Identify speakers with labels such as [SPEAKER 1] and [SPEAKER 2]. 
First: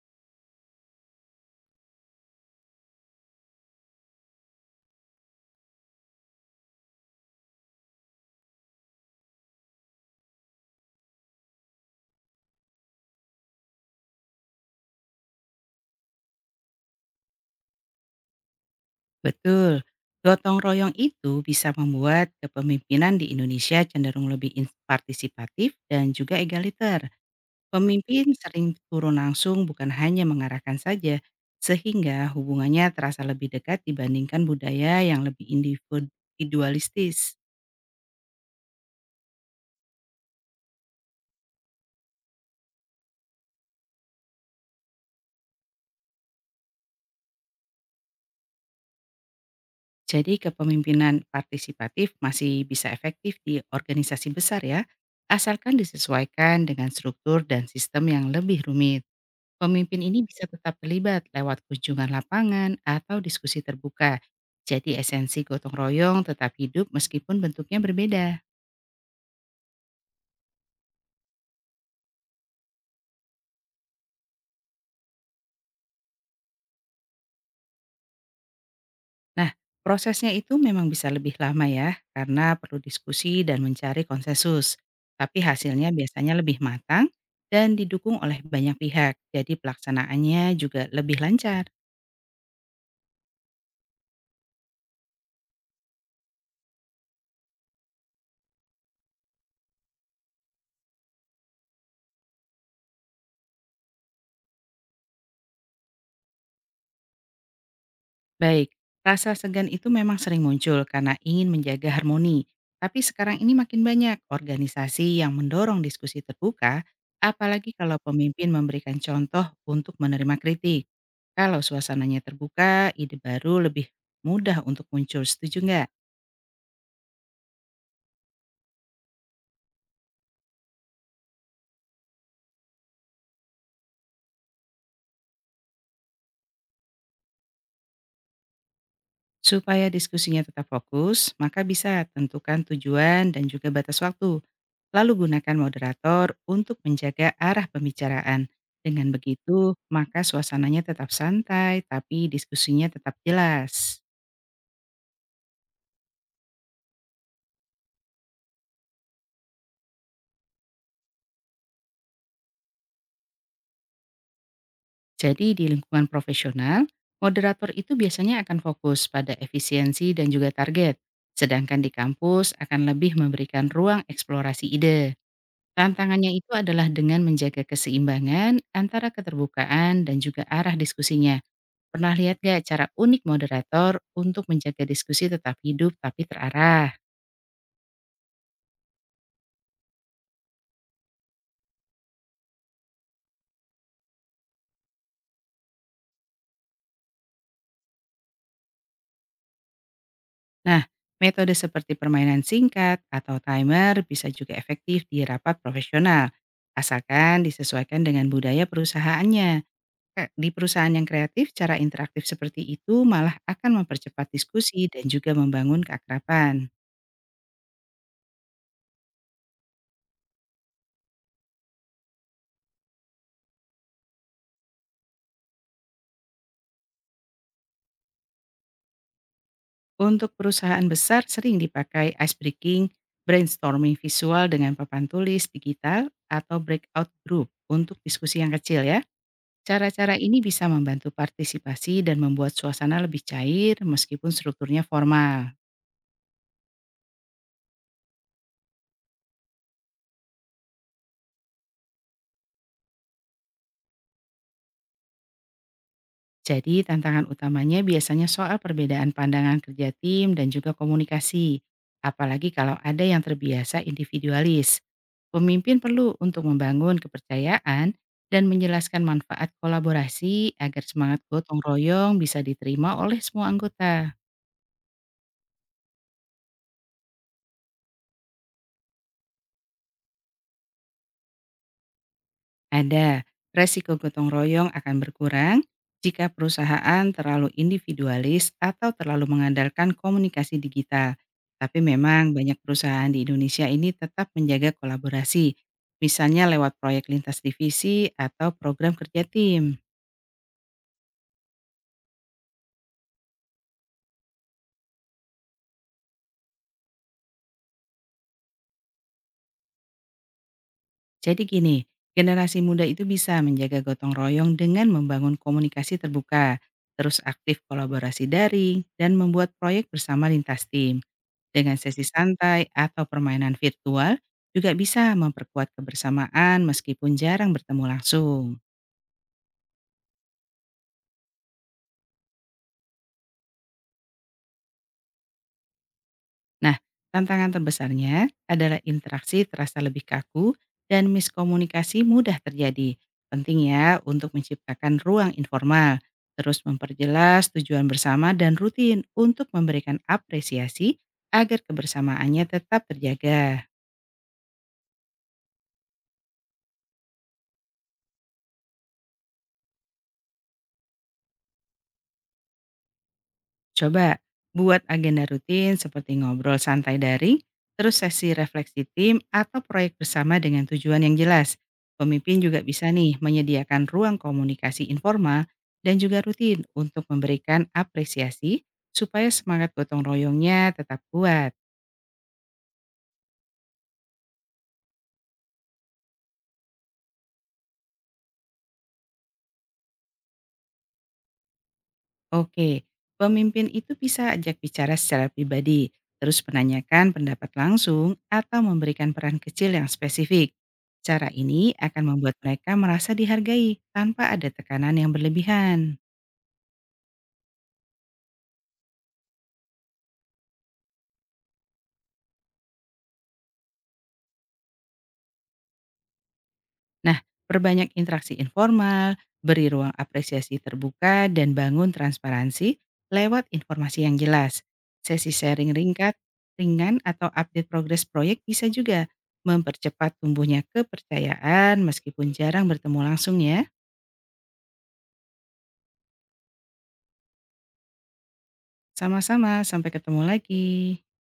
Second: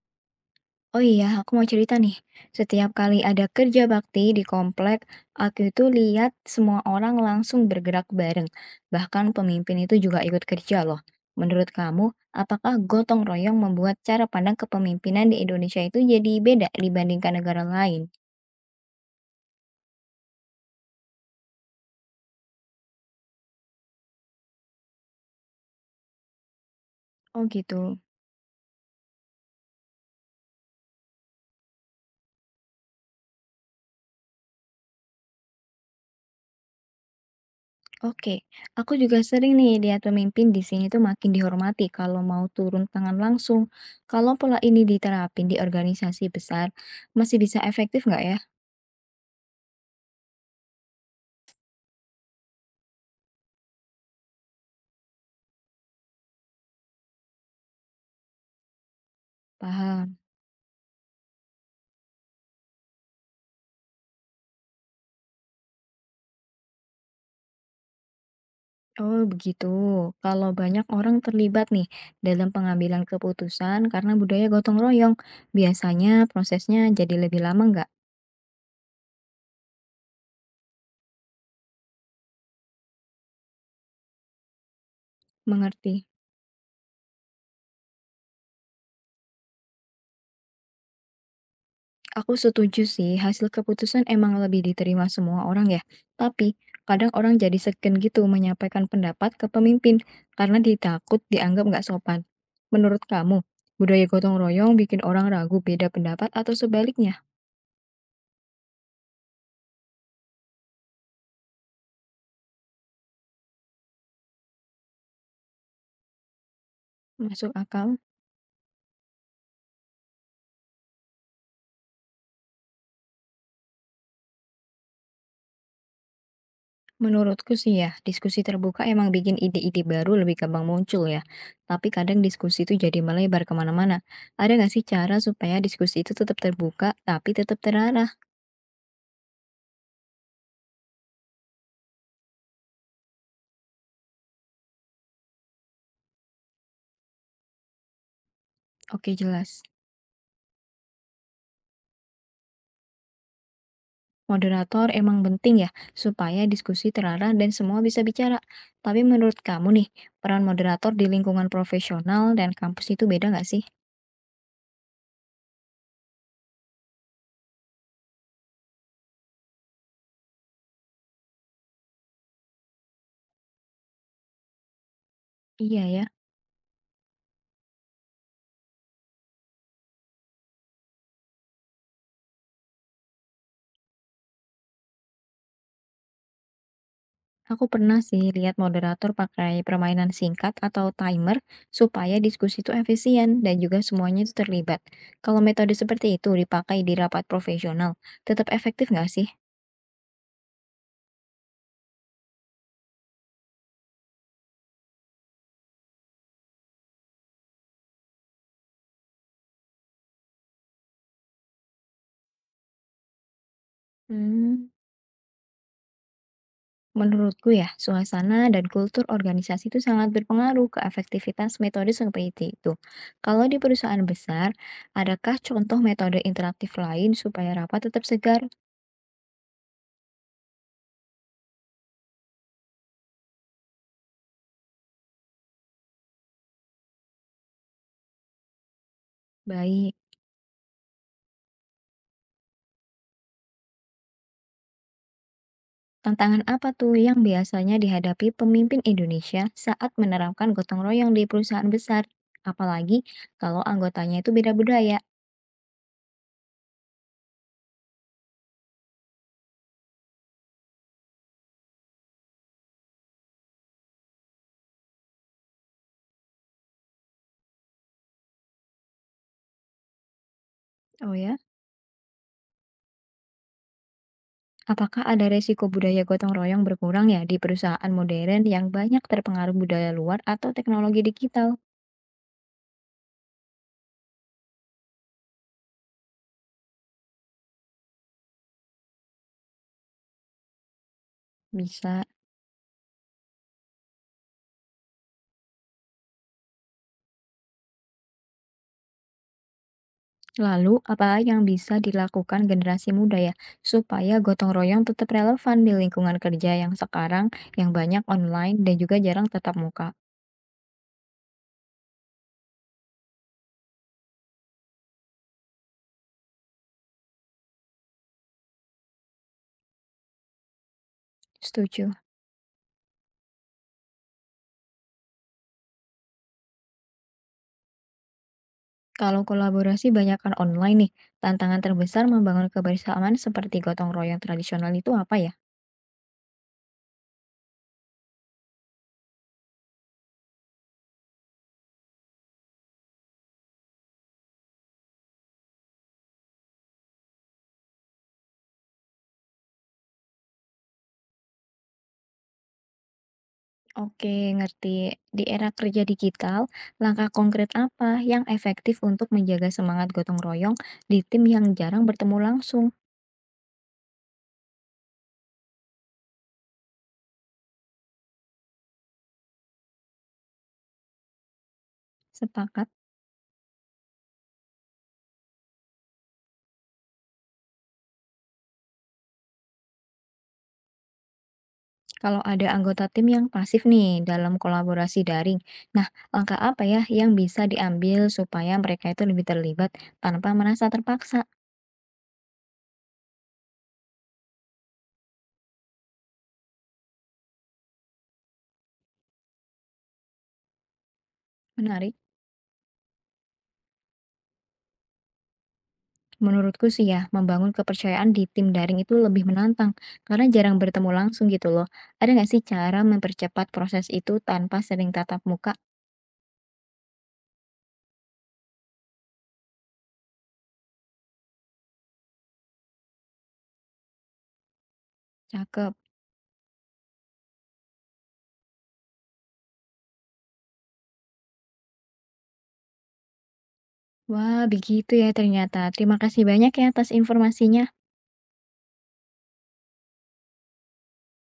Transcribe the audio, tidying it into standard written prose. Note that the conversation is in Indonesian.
[SPEAKER 1] Oh iya, aku mau cerita nih. Setiap kali ada kerja bakti di komplek, aku itu lihat semua orang langsung bergerak bareng. Bahkan pemimpin itu juga ikut kerja loh. Menurut kamu, apakah gotong royong membuat cara pandang kepemimpinan di Indonesia itu jadi beda dibandingkan negara lain?
[SPEAKER 2] Betul, gotong royong itu bisa membuat kepemimpinan di Indonesia cenderung lebih partisipatif dan juga egaliter.
[SPEAKER 1] Oh gitu.
[SPEAKER 2] Pemimpin sering turun langsung bukan hanya mengarahkan saja, sehingga hubungannya terasa lebih dekat dibandingkan budaya yang lebih individualistis.
[SPEAKER 1] Oke, aku juga sering nih lihat pemimpin di sini tuh makin dihormati kalau mau turun tangan langsung. Kalau pola ini diterapin di organisasi besar, masih bisa efektif nggak ya?
[SPEAKER 2] Jadi kepemimpinan partisipatif masih bisa efektif di organisasi besar ya, asalkan disesuaikan dengan struktur dan sistem yang lebih rumit. Pemimpin
[SPEAKER 1] Paham.
[SPEAKER 2] ini bisa tetap terlibat lewat kunjungan lapangan atau diskusi terbuka. Jadi esensi gotong royong tetap hidup meskipun bentuknya berbeda.
[SPEAKER 1] Oh begitu. Kalau banyak orang terlibat nih dalam pengambilan keputusan karena budaya gotong royong, biasanya prosesnya jadi lebih lama nggak?
[SPEAKER 2] Nah, prosesnya itu memang bisa lebih lama ya, karena perlu diskusi dan mencari konsensus. Tapi hasilnya
[SPEAKER 1] Mengerti.
[SPEAKER 2] biasanya lebih matang dan didukung oleh banyak pihak, jadi pelaksanaannya juga lebih lancar.
[SPEAKER 1] Aku setuju sih, hasil keputusan emang lebih diterima semua orang ya. Tapi kadang orang jadi segan gitu menyampaikan pendapat ke pemimpin karena ditakut dianggap nggak sopan. Menurut kamu, budaya gotong royong bikin orang ragu beda pendapat atau sebaliknya?
[SPEAKER 2] Baik, rasa segan itu memang sering muncul karena ingin menjaga harmoni. Tapi sekarang ini makin banyak organisasi yang mendorong diskusi terbuka,
[SPEAKER 1] Masuk
[SPEAKER 2] apalagi
[SPEAKER 1] akal?
[SPEAKER 2] kalau pemimpin memberikan contoh untuk menerima kritik. Kalau suasananya terbuka, ide baru lebih mudah untuk muncul, setuju nggak?
[SPEAKER 1] Menurutku sih ya, diskusi terbuka emang bikin ide-ide baru lebih gampang muncul ya. Tapi kadang diskusi itu jadi melebar kemana-mana. Ada nggak sih cara supaya diskusi itu tetap terbuka tapi tetap terarah?
[SPEAKER 2] Supaya diskusinya tetap fokus, maka bisa tentukan tujuan dan juga batas waktu. Lalu gunakan moderator untuk menjaga arah pembicaraan. Dengan
[SPEAKER 1] Oke jelas.
[SPEAKER 2] begitu, maka suasananya tetap santai, tapi diskusinya tetap jelas.
[SPEAKER 1] Moderator emang penting ya, supaya diskusi terarah dan semua bisa bicara. Tapi menurut kamu nih, peran moderator di lingkungan profesional dan kampus itu beda nggak sih?
[SPEAKER 2] Jadi di lingkungan profesional, moderator itu biasanya akan fokus pada efisiensi dan juga target. Sedangkan di kampus akan lebih memberikan ruang eksplorasi ide.
[SPEAKER 1] Iya ya.
[SPEAKER 2] Tantangannya itu adalah dengan menjaga keseimbangan antara keterbukaan dan juga arah diskusinya. Pernah lihat gak cara unik moderator untuk menjaga diskusi tetap hidup tapi terarah?
[SPEAKER 1] Aku pernah sih lihat moderator pakai permainan singkat atau timer supaya diskusi itu efisien dan juga semuanya itu terlibat. Kalau metode seperti itu dipakai di rapat profesional, tetap efektif nggak sih?
[SPEAKER 2] Nah, metode seperti permainan singkat atau timer bisa juga efektif di rapat profesional, asalkan disesuaikan dengan budaya perusahaannya. Di perusahaan yang kreatif, cara interaktif seperti itu malah akan mempercepat
[SPEAKER 1] Hmm,
[SPEAKER 2] diskusi dan juga membangun keakraban.
[SPEAKER 1] Menurutku ya, suasana dan kultur organisasi itu sangat berpengaruh ke efektivitas metode seperti itu. Kalau di perusahaan besar, adakah contoh metode interaktif lain supaya rapat tetap segar?
[SPEAKER 2] Untuk perusahaan besar sering dipakai ice breaking, brainstorming visual dengan papan tulis digital, atau breakout group untuk diskusi yang kecil ya.
[SPEAKER 1] Baik.
[SPEAKER 2] Cara-cara ini bisa membantu partisipasi dan membuat suasana lebih cair meskipun strukturnya formal.
[SPEAKER 1] Tantangan apa tuh yang biasanya dihadapi pemimpin Indonesia saat menerapkan gotong royong di perusahaan besar? Apalagi kalau anggotanya itu beda budaya.
[SPEAKER 2] Jadi tantangan utamanya biasanya soal perbedaan pandangan kerja tim dan juga komunikasi. Apalagi kalau ada yang terbiasa individualis. Pemimpin perlu untuk membangun kepercayaan dan menjelaskan manfaat kolaborasi agar
[SPEAKER 1] Oh
[SPEAKER 2] semangat
[SPEAKER 1] ya,
[SPEAKER 2] gotong royong bisa diterima oleh semua anggota.
[SPEAKER 1] apakah ada resiko budaya gotong royong berkurang ya di perusahaan modern yang banyak terpengaruh budaya luar atau teknologi digital?
[SPEAKER 2] Ada, resiko gotong royong akan berkurang jika perusahaan terlalu individualis atau terlalu mengandalkan komunikasi digital. Tapi
[SPEAKER 1] Bisa.
[SPEAKER 2] memang banyak perusahaan di Indonesia ini tetap menjaga kolaborasi, misalnya lewat proyek lintas divisi atau program kerja tim.
[SPEAKER 1] Lalu, apa yang bisa dilakukan generasi muda ya supaya gotong royong tetap relevan di lingkungan kerja yang sekarang yang banyak online dan juga jarang tetap muka?
[SPEAKER 2] Jadi gini, generasi muda itu bisa menjaga gotong royong dengan membangun komunikasi terbuka, terus aktif kolaborasi daring, dan membuat proyek bersama lintas tim. Dengan
[SPEAKER 1] Setuju.
[SPEAKER 2] sesi santai atau permainan virtual, juga bisa memperkuat kebersamaan meskipun jarang bertemu langsung.
[SPEAKER 1] Kalau kolaborasi banyakkan online nih, tantangan terbesar membangun kebersamaan seperti gotong royong tradisional itu apa ya?
[SPEAKER 2] Nah, tantangan terbesarnya adalah interaksi terasa lebih kaku dan miskomunikasi mudah terjadi. Penting ya untuk menciptakan ruang informal, terus memperjelas tujuan bersama dan rutin untuk memberikan apresiasi agar kebersamaannya tetap terjaga.
[SPEAKER 1] Oke, ngerti. Di era kerja digital, langkah konkret apa yang efektif untuk menjaga semangat gotong royong di tim yang jarang bertemu langsung?
[SPEAKER 2] Coba buat agenda rutin seperti ngobrol santai daring, terus sesi refleksi tim atau proyek bersama dengan tujuan yang jelas. Pemimpin juga
[SPEAKER 1] Sepakat.
[SPEAKER 2] bisa nih menyediakan ruang komunikasi informal dan juga rutin untuk memberikan apresiasi supaya semangat gotong royongnya tetap kuat.
[SPEAKER 1] Kalau ada anggota tim yang pasif nih dalam kolaborasi daring. Nah, langkah apa ya yang bisa diambil supaya mereka itu lebih terlibat tanpa merasa terpaksa?
[SPEAKER 2] Oke, pemimpin itu bisa ajak bicara secara pribadi, terus menanyakan pendapat langsung atau memberikan peran kecil yang spesifik. Cara ini
[SPEAKER 1] Menarik.
[SPEAKER 2] akan membuat mereka merasa dihargai tanpa ada tekanan yang berlebihan.
[SPEAKER 1] Menurutku sih ya, membangun kepercayaan di tim daring itu lebih menantang karena jarang bertemu langsung gitu loh. Ada nggak sih cara mempercepat proses itu tanpa sering tatap muka?
[SPEAKER 2] Nah, perbanyak interaksi informal, beri ruang apresiasi terbuka, dan bangun transparansi lewat informasi yang jelas. Sesi sharing
[SPEAKER 1] Cakep.
[SPEAKER 2] ringkat, ringan atau update progres proyek bisa juga mempercepat tumbuhnya kepercayaan meskipun jarang bertemu langsung ya.
[SPEAKER 1] Wah, begitu ya ternyata. Terima kasih banyak ya atas informasinya.
[SPEAKER 2] Sama-sama, sampai ketemu lagi.